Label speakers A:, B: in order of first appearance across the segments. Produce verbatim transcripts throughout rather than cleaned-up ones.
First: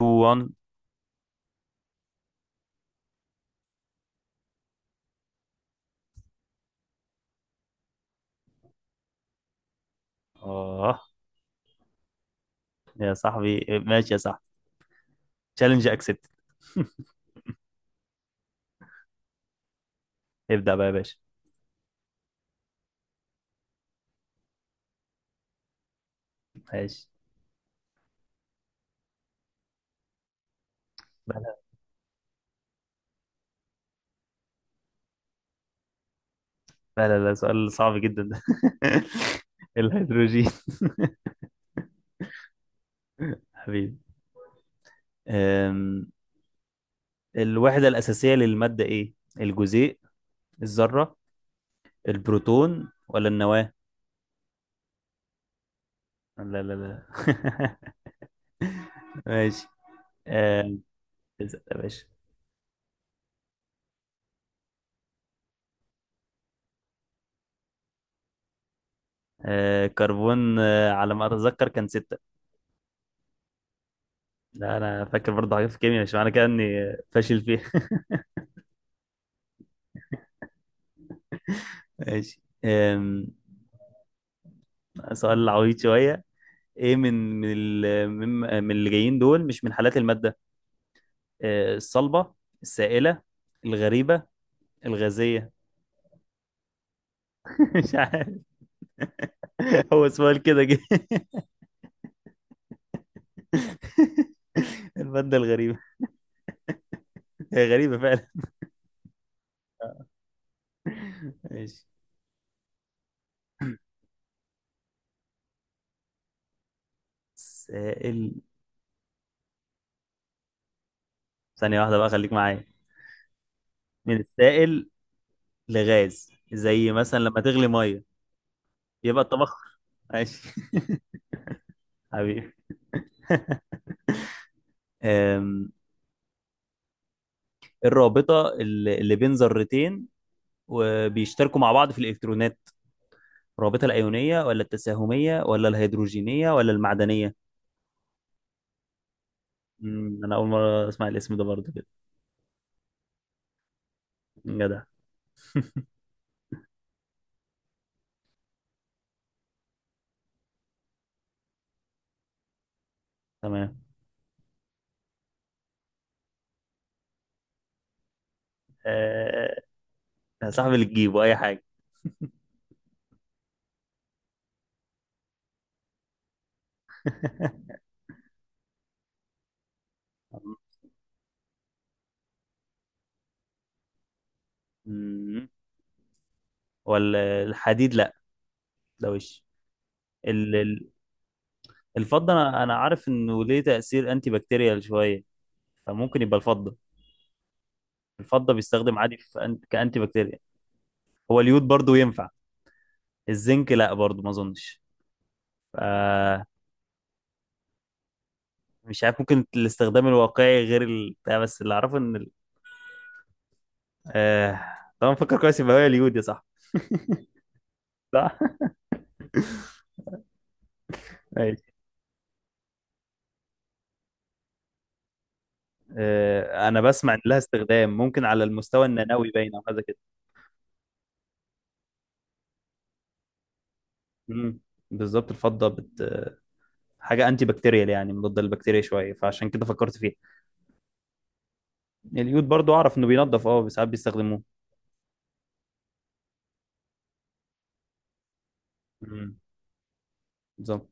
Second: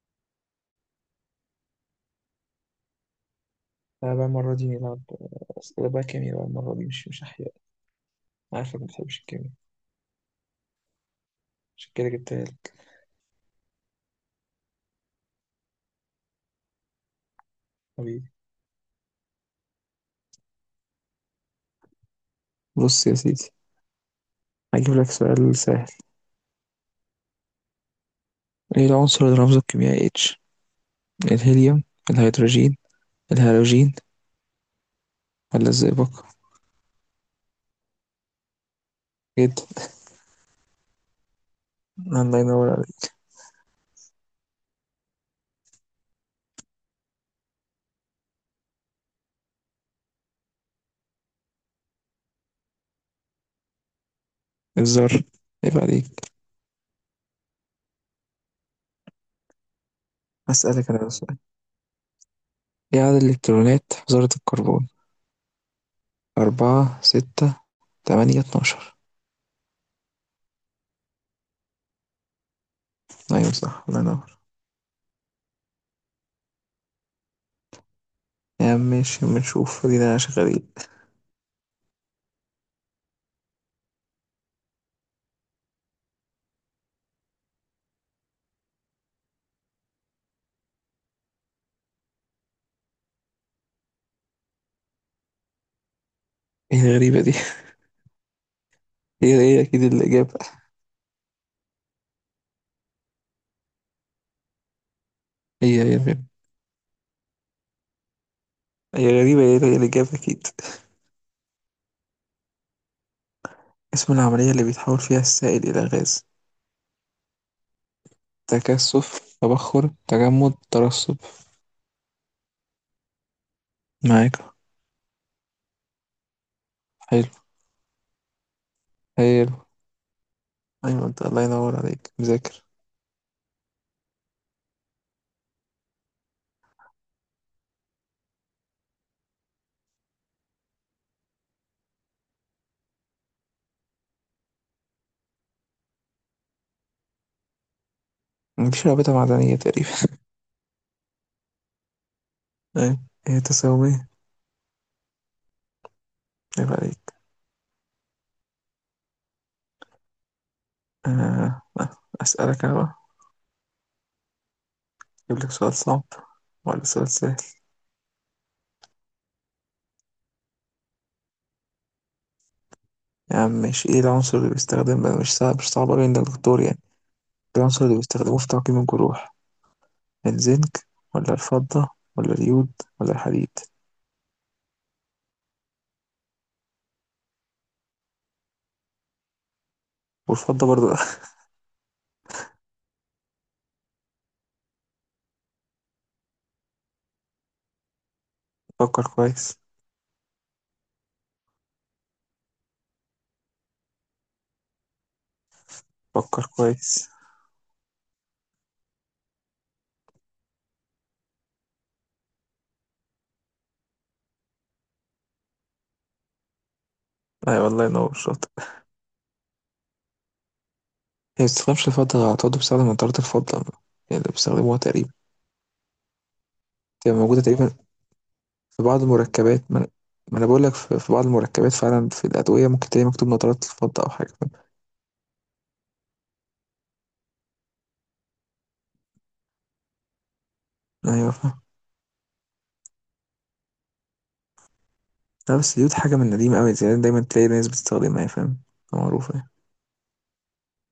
A: اتنين واحد
B: لا بقى المرة دي نلعب أسئلة بقى كيمياء بقى المرة دي مش مش أحياء. أنا عارفك ما بتحبش الكيمياء،
A: اه،
B: عشان كده جبتها لك
A: يا صاحبي ماشي يا صاحبي، تشالنج اكسبت.
B: حبيبي.
A: ابدأ بقى يا باشا.
B: بص يا سيدي، هجيب لك سؤال سهل:
A: ماشي.
B: ايه العنصر اللي رمزه الكيميائي اتش؟
A: لا
B: الهيليوم، الهيدروجين، الهالوجين، ولا الزئبق؟
A: لا لا لا، سؤال صعب جدا ده.
B: جدا.
A: الهيدروجين.
B: الله ينور عليك.
A: حبيبي. أم، الوحدة الأساسية للمادة إيه؟ الجزيء، الذرة، البروتون ولا النواة؟
B: الذر. عيب عليك.
A: لا لا لا. ماشي. أم،
B: هسألك انا بقى سؤال:
A: ستة يا باشا.
B: ايه عدد الالكترونات في ذرة الكربون؟ أربعة، ستة، تمانية، اتناشر؟
A: أه، كربون، أه، على ما أتذكر كان ستة.
B: أيوة صح، الله ينور.
A: لا، أنا فاكر برضه حاجات في الكيمياء، مش معنى كده إني فاشل فيها.
B: يا عم ماشي، بنشوف ادينا شغالين.
A: ماشي. أم، سؤال عويض شوية. ايه من من ال- من من اللي جايين دول مش من حالات المادة؟ أه، الصلبة، السائلة، الغريبة، الغازية.
B: ايه الغريبة دي؟
A: مش عارف،
B: هي هي أكيد
A: هو
B: الإجابة.
A: سؤال كده جه. المادة الغريبة،
B: هي هي الغيب،
A: هي غريبة فعلا.
B: هي غريبة، هي هي الإجابة أكيد.
A: ماشي.
B: اسم العملية اللي بيتحول فيها السائل إلى غاز:
A: سائل،
B: تكثف، تبخر، تجمد، ترسب؟
A: ثانية واحدة بقى خليك معايا. من
B: معاك.
A: السائل لغاز، زي مثلا
B: حلو.
A: لما تغلي مية يبقى
B: حلو.
A: الطبخ. ماشي.
B: أيوة أنت الله ينور عليك
A: حبيبي.
B: مذاكر.
A: أم، الرابطة اللي اللي بين ذرتين وبيشتركوا مع بعض في الإلكترونات، الرابطة الأيونية ولا التساهمية ولا الهيدروجينية ولا المعدنية؟
B: مفيش رابطة معدنية تقريبا.
A: مم، أنا أول مرة أسمع الاسم ده برضه كده.
B: أيوة هي تساومية.
A: جدع.
B: عيب عليك. آه. أسألك أنا بقى:
A: تمام.
B: أجيب لك سؤال صعب ولا سؤال سهل؟
A: آه، يا صاحبي اللي تجيبه أي حاجة.
B: يا عم ماشي، إيه العنصر اللي بيستخدم بقى؟ مش صعب، مش صعب أوي عند الدكتور يعني. العنصر اللي بيستخدموه في تعقيم الجروح: الزنك، ولا الفضة، ولا اليود، ولا الحديد؟
A: مم، ولا الحديد لا. ده وش ال-
B: والفضة
A: ال-
B: برضو.
A: الفضة، أنا أنا عارف إنه ليه تأثير أنتي بكتيريال شوية، فممكن يبقى الفضة. الفضة بيستخدم
B: فكر
A: عادي في
B: كويس.
A: أن- كأنتي بكتيريال. هو اليود برضه ينفع، الزنك لا برضه ما أظنش. آه،
B: فكر كويس.
A: مش عارف، ممكن الاستخدام الواقعي غير ال... بتاع، بس اللي اعرفه ان ال... آه... طبعا فكر كويس، يبقى هي اليود يا صح.
B: أي والله ينور شاطر.
A: صح.
B: هي ما
A: ماشي.
B: بتستخدمش الفضة على طول، بتستخدم منطرة الفضة يعني اللي بيستخدموها تقريبا.
A: آه... انا
B: هي
A: بسمع ان لها
B: موجودة تقريبا
A: استخدام ممكن على
B: في
A: المستوى
B: بعض
A: النانوي باين او
B: المركبات. ما
A: حاجه
B: أنا
A: كده.
B: ما أنا بقول لك في في بعض المركبات فعلا، في الأدوية ممكن تلاقي مكتوب نطرات الفضة أو حاجة، فاهم؟
A: مم. بالظبط، الفضه بت... حاجه انتي بكتيريال يعني مضاده للبكتيريا شويه، فعشان كده فكرت فيها.
B: أيوة فاهم.
A: اليود برضو اعرف انه بينضف، اه ساعات بيستخدموه.
B: لا بس دي حاجة من قديم أوي، زي دايما تلاقي ناس بتستخدمها، فاهم؟ معروفة
A: مم.
B: يعني.
A: بالظبط.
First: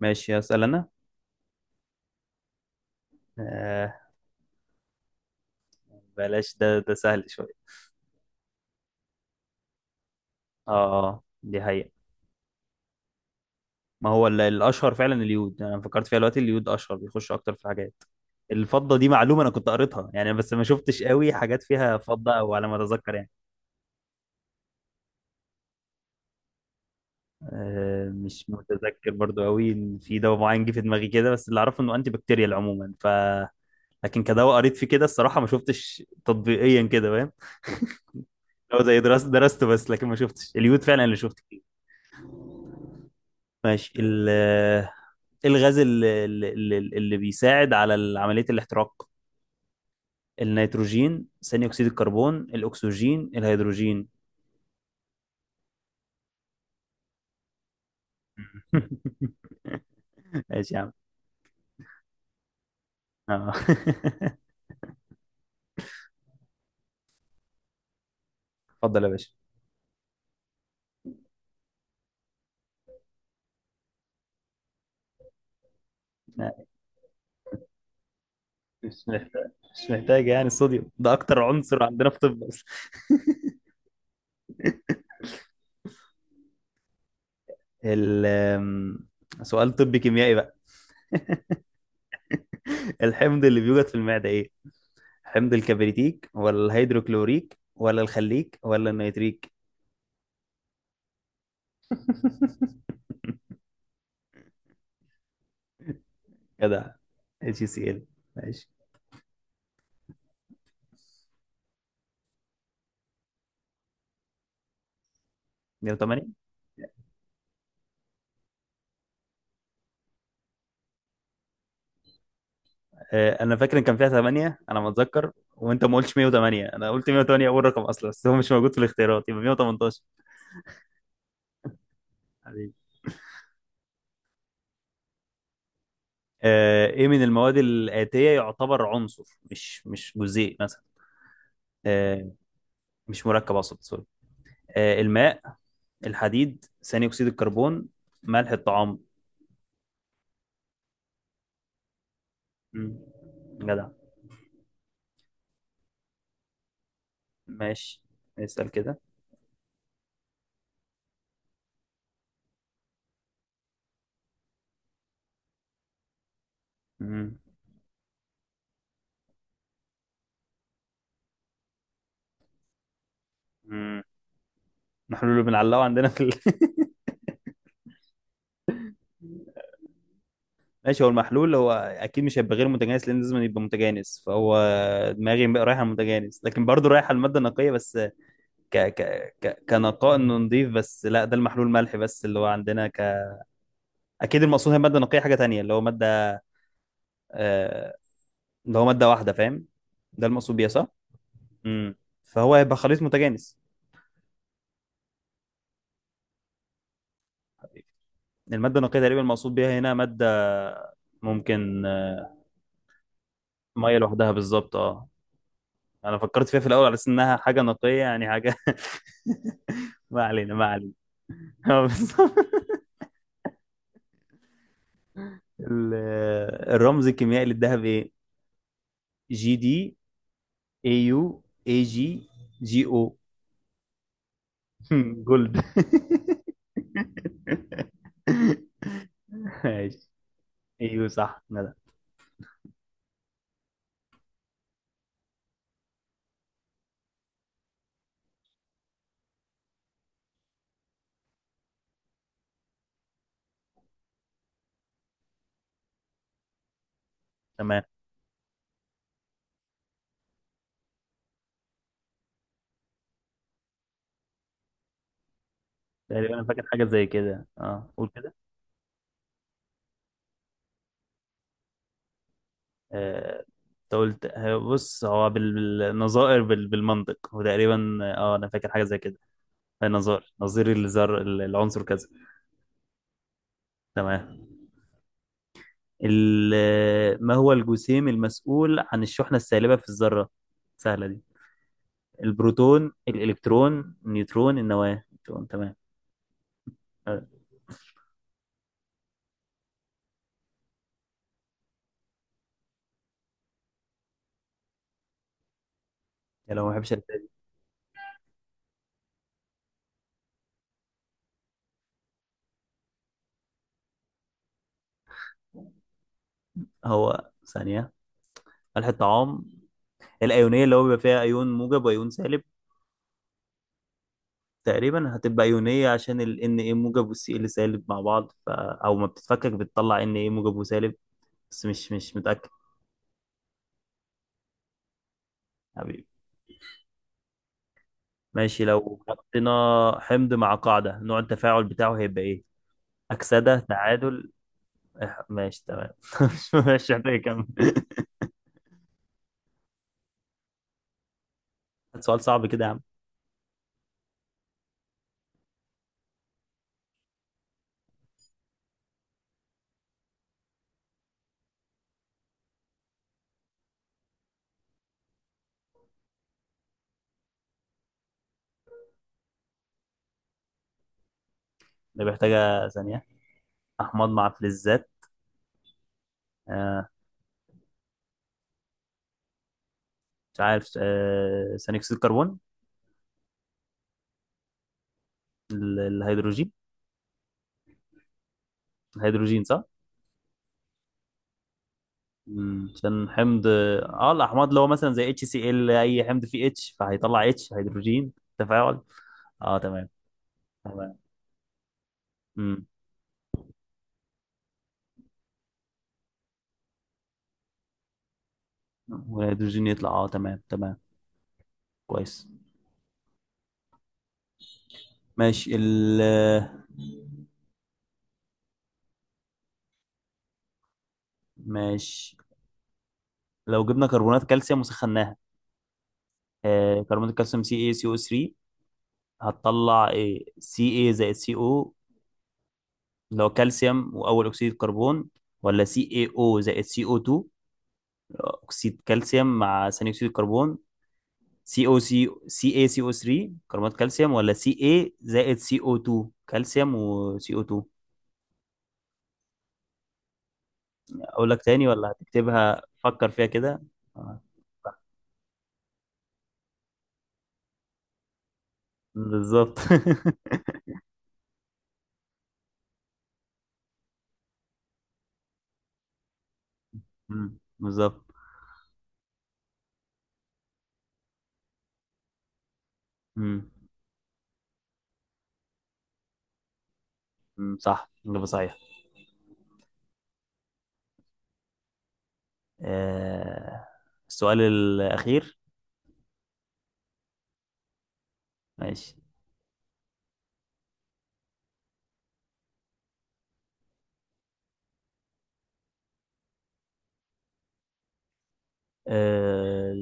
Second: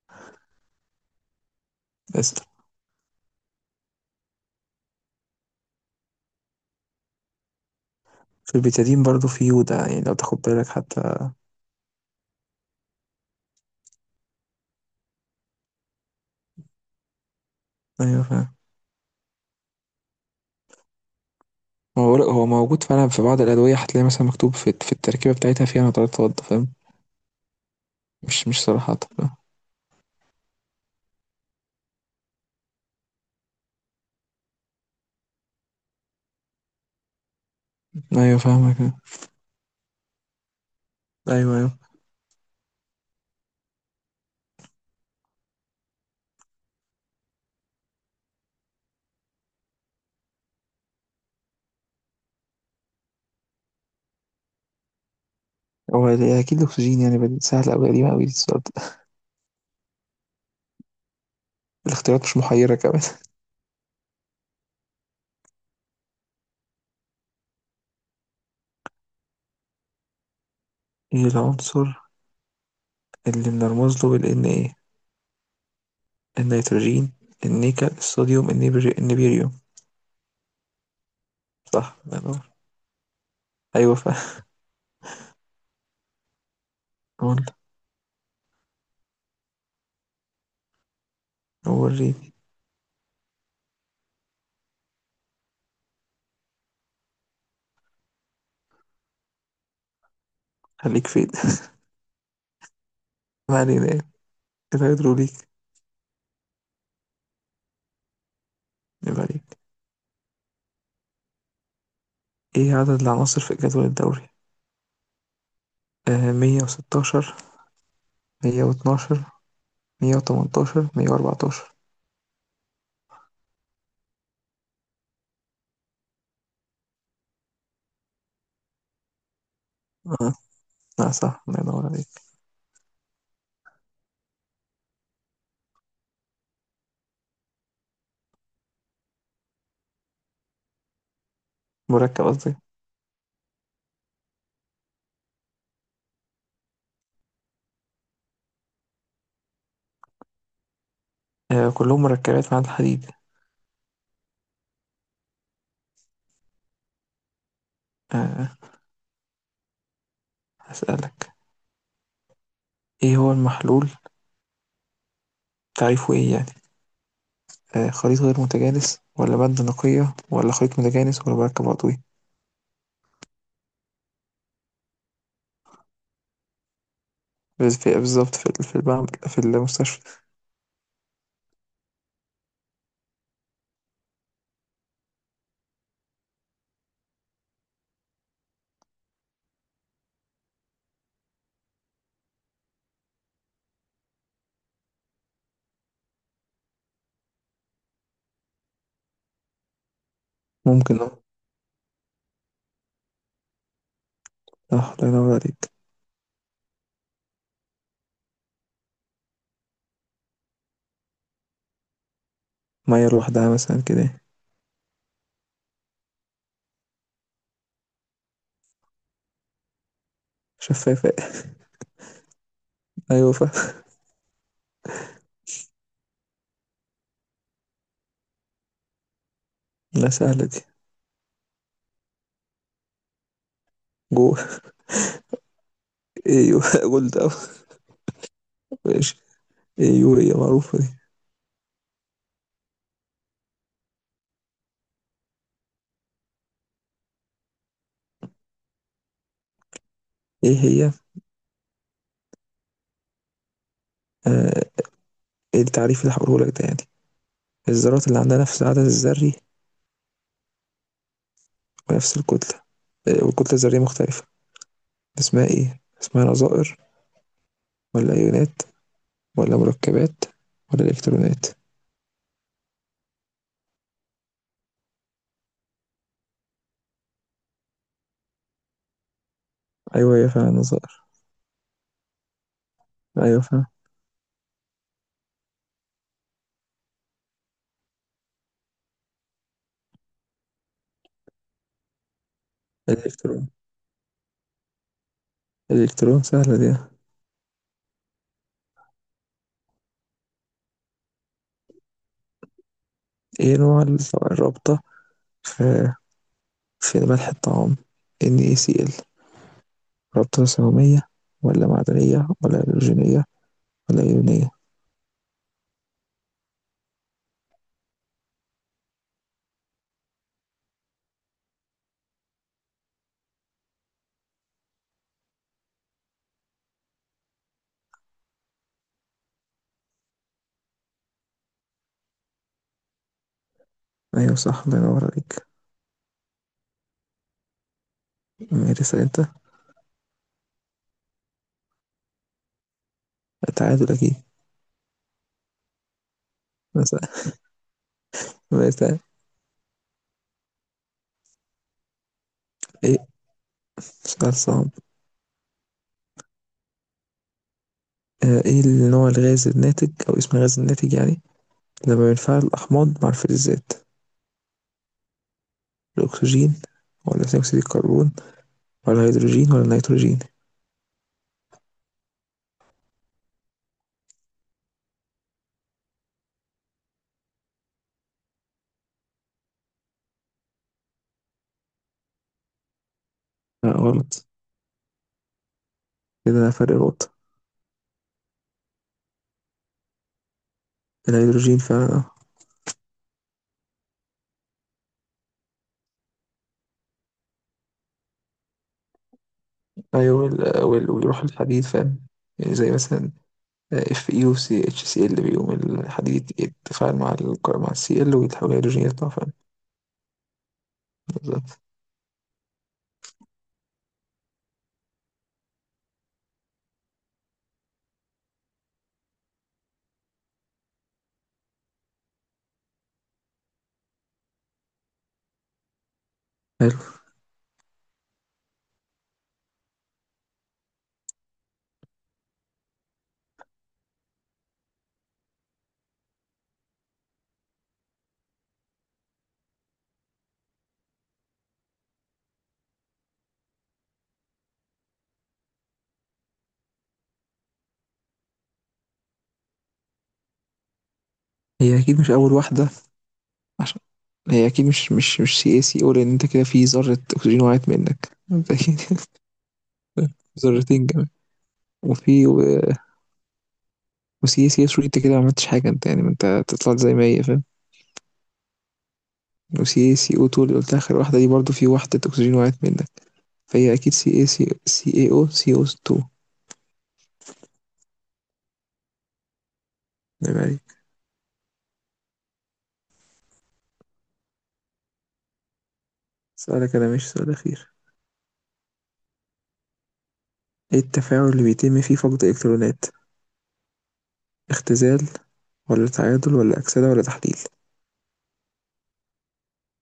A: ماشي هسأل انا.
B: بس
A: آه... بلاش، ده ده سهل شويه.
B: في البيتادين برضو في يودا، يعني لو تاخد بالك
A: اه، آه،
B: حتى.
A: دي حقيقة. ما هو ال- الاشهر فعلا اليود يعني، انا فكرت فيها دلوقتي، اليود اشهر بيخش اكتر في الحاجات.
B: أيوة فاهم.
A: الفضه دي معلومه انا كنت قريتها يعني، بس ما شفتش قوي حاجات فيها
B: ما هو
A: فضه،
B: هو
A: او على ما
B: موجود فعلا
A: اتذكر
B: في
A: يعني.
B: بعض الأدوية، هتلاقي مثلا مكتوب في في التركيبة بتاعتها فيها نطرات فضة، فاهم؟
A: أه مش
B: مش مش صراحة.
A: متذكر برضو قوي ان في دواء معين جه في دماغي كده، بس اللي اعرفه انه انتي بكتيريال عموما ف لكن كدواء قريت فيه كده، الصراحه ما شفتش تطبيقيا كده، فاهم.
B: أيوة
A: هو
B: فاهمك.
A: زي درست درسته بس، لكن ما شفتش اليود فعلا اللي شفت
B: أيوة
A: فيه.
B: أيوة.
A: ماشي ال- آه، الغاز اللي, اللي, اللي بيساعد على عمليه الاحتراق، النيتروجين، ثاني اكسيد الكربون، الاكسجين، الهيدروجين.
B: هو ده أكيد الأكسجين، يعني بديل سهل أوي، قديمة أوي السؤال ده.
A: ماشي يا عم.
B: الاختيارات مش محيرة كمان.
A: آه. اتفضل يا باشا.
B: إيه العنصر اللي بنرمز له بالإن إيه؟
A: لا،
B: النيتروجين، النيكل، الصوديوم، النيبري،
A: مش محتاج
B: النيبيريوم؟
A: مش محتاج يعني، الصوديوم ده اكتر عنصر
B: صح
A: عندنا في
B: الله
A: طب
B: ينور.
A: اصلا.
B: أيوة فاهم. قول.
A: ال آم، سؤال طبي كيميائي بقى.
B: وريني.
A: الحمض اللي بيوجد في المعدة ايه؟ حمض الكبريتيك ولا الهيدروكلوريك ولا الخليك ولا النيتريك؟
B: خليك فين؟ ما علينا يعني. الهيدروليك.
A: كده، اتش سي ال. ماشي.
B: يبقى عليك: إيه عدد العناصر في جدول الدوري؟
A: مية وتمنية.
B: آه مية وستاشر، مية واتناشر، مية وتمنتاشر، مية وأربعتاشر؟
A: آه، انا فاكر ان كان فيها تمنية، انا ما اتذكر وانت ما قلتش مية وتمنية، انا قلت مية وتمنية اول رقم اصلا، بس هو مش موجود في الاختيارات يبقى مية وتمنتاشر.
B: آه. آه، صح الله ينور عليك.
A: حبيبي. آه، ايه من المواد الآتية يعتبر عنصر، مش مش جزيء مثلا؟
B: مركب
A: آه،
B: قصدي.
A: مش مركب اقصد، سوري. آه، الماء، الحديد، ثاني اكسيد الكربون، ملح الطعام.
B: آه كلهم مركبات مع
A: مم.
B: الحديد.
A: جدع. ماشي،
B: آه.
A: اسأل كده.
B: هسألك: إيه هو المحلول، تعريفه إيه يعني؟
A: مم.
B: آه، خليط غير متجانس، ولا مادة نقية، ولا خليط متجانس، ولا مركب عضوي؟
A: مم. نحن اللي بنعلقه عندنا في ال...
B: بس في بالظبط، في في البعم في المستشفى.
A: ماشي. هو المحلول هو اكيد مش هيبقى غير متجانس، لان لازم يبقى متجانس، فهو دماغي بقى رايحه على المتجانس، لكن برضه رايحه على الماده النقيه بس. ك ك ك كنقاء، انه نضيف بس، لا ده المحلول ملح بس اللي هو عندنا. ك اكيد المقصود هي ماده نقيه، حاجه تانية اللي هو ماده، آه اللي هو ماده واحده فاهم، ده المقصود بيها صح؟
B: ممكن اه.
A: امم فهو هيبقى خليط متجانس.
B: صح الله ينور عليك.
A: الماده النقيه تقريبا المقصود بيها هنا ماده ممكن. آه،
B: مية لوحدها مثلا
A: ميه
B: كده.
A: لوحدها، بالظبط اه. انا فكرت فيها في الاول على اساس انها حاجه نقيه يعني حاجه. ما علينا ما علينا.
B: شفافة.
A: اه، بالظبط.
B: أيوة فا.
A: ال- الرمز الكيميائي للذهب ايه؟ جي دي،
B: لا سهلة دي.
A: اي يو، اي جي، جي او.
B: جو.
A: جولد.
B: أيوة جولد أوي. ماشي.
A: ماشي.
B: أيوة هي معروفة دي.
A: ايوه صح ندى.
B: إيه هي؟ آه. إيه التعريف اللي هقوله لك ده يعني:
A: تمام.
B: الذرات اللي عندها نفس العدد الذري بنفس الكتلة، آه، والكتلة الذرية مختلفة، اسمها ايه؟ اسمها
A: تقريبا انا فاكر
B: نظائر،
A: حاجه زي كده، اه قول
B: ولا
A: كده.
B: أيونات، ولا مركبات، ولا إلكترونات؟
A: آه، انت قلت، آه، بص هو بال- بالنظائر، بال- بالمنطق وتقريبا، اه انا فاكر حاجه زي كده. آه،
B: أيوه هي
A: نظائر،
B: فعلا
A: نظير
B: نظائر.
A: الذر العنصر كذا.
B: أيوه فعلا.
A: تمام. ال- ما هو الجسيم المسؤول عن الشحنة السالبة في الذرة؟ سهلة دي. البروتون،
B: الإلكترون.
A: الإلكترون، النيوترون، النواة، النيوترون. تمام.
B: الإلكترون سهلة دي.
A: أه،
B: ايه نوع الرابطة في
A: يا لو ما بحبش
B: في
A: الأسئلة
B: ملح
A: دي.
B: الطعام؟ NaCl: رابطة ثانوية، ولا معدنية، ولا هيدروجينية، ولا إيونية؟
A: هو ثانية، الحطام، الأيونية اللي هو بيبقى فيها أيون موجب وأيون سالب. تقريبا هتبقى أيونية، عشان ال ان ايه موجب وال سي ال سالب مع بعض، ف... أو ما بتتفكك بتطلع ان ايه موجب وسالب، بس مش مش متأكد.
B: أيوه صح الله ينور عليك.
A: حبيبي. ماشي،
B: ماشي اسأل
A: لو
B: أنت.
A: حطينا حمض مع قاعدة، نوع التفاعل بتاعه هيبقى ايه؟ أكسدة،
B: تعادل أكيد.
A: تعادل. إح- ماشي تمام. مش مش
B: مثلا.
A: محتاج اكمل.
B: مثلا.
A: سؤال صعب كده يا عم.
B: إيه؟ سؤال صعب. آآ إيه النوع الغاز الناتج، أو اسم الغاز الناتج يعني، لما بينفعل الأحماض مع الفلزات: الأكسجين، والّا ثاني أكسيد الكربون، والّا الهيدروجين، والّا النيتروجين؟
A: ده محتاجة ثانية، أحماض مع فلزات. آه مش عارف، آه ثاني أكسيد الكربون،
B: لأ غلط.
A: ال-
B: كده أنا
A: الهيدروجين.
B: فرق نقطة.
A: الهيدروجين صح؟
B: الهيدروجين فعلًا، آه.
A: مم، عشان حمض، اه الأحماض اللي هو مثلا زي اتش سي ال، أي حمض فيه اتش فهيطلع اتش هيدروجين تفاعل. اه، تمام
B: أيوه، وال وال
A: تمام.
B: ويروح للحديد، فاهم؟ يعني
A: امم
B: زي مثلًا FeOCHCl، بيقوم الحديد يتفاعل مع الك، مع الCl، ويتحول هيدروجين يطلع فعلًا.
A: والهيدروجين يطلع، اه تمام تمام.
B: بالضبط.
A: كويس. ماشي ال ماشي، لو جبنا كربونات كالسيوم وسخناها،
B: حلو.
A: آه، كربونات الكالسيوم سي اي سي او تلاتة، هتطلع ايه؟ سي اي زائد سي او، اللي هو كالسيوم واول اكسيد الكربون، ولا سي اي او زائد سي او اتنين، اكسيد كالسيوم مع ثاني اكسيد الكربون؟ سي او سي، سي اي سي او تلاتة كربونات كالسيوم، ولا سي اي زائد سي او اتنين كالسيوم وسي او اتنين؟ اقول لك تاني
B: هي
A: ولا
B: أكيد مش أول
A: هتكتبها؟
B: واحدة،
A: فكر فيها كده.
B: عشان
A: آه،
B: هي أكيد
A: صح.
B: مش مش مش CaCO، لأن أنت كده في ذرة أكسجين وقعت منك مبدئيًا.
A: بالظبط.
B: ذرتين كمان. وفي و- وسي سي اس انت كده ما عملتش حاجة انت، يعني ما انت طلعت زي ما هي،
A: مم،
B: فاهم؟
A: بالظبط.
B: وسي سي او اتنين اللي قلت اخر واحدة دي برضو في وحدة اكسجين وقعت منك.
A: مم،
B: فهي اكيد سي اي سي، سي اي او، سي إيه او اتنين.
A: مم، صح، إجابة صحيحة.
B: نعم عليك.
A: آه، السؤال الأخير.
B: سؤالك انا مش سؤال اخير.
A: ماشي.
B: ايه التفاعل اللي بيتم فيه فقد الكترونات: اختزال، ولا تعادل، ولا اكسدة، ولا تحليل؟
A: آه،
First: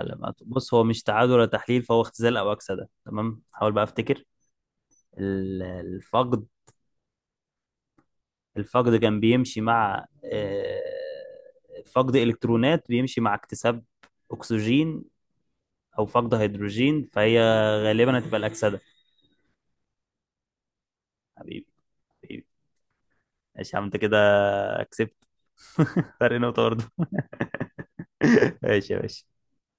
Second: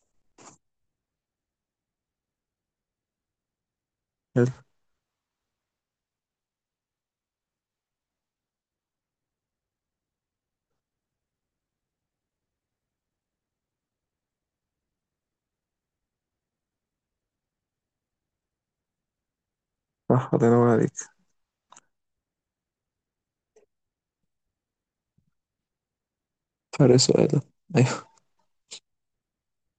A: العلامات بص، هو مش تعادل ولا تحليل، فهو اختزال او اكسده. تمام، حاول بقى افتكر.
B: حلو.
A: ال- الفقد، الفقد كان بيمشي مع، آه، فقد الكترونات بيمشي مع اكتساب اكسجين او فقد هيدروجين، فهي غالبا هتبقى الاكسده.
B: صح الله ينور عليك.
A: حبيبي حبيبي. ماشي يا عم، انت كده كسبت. فرق نقطه برضه.
B: فرق سؤالك.
A: ماشي يا باشا.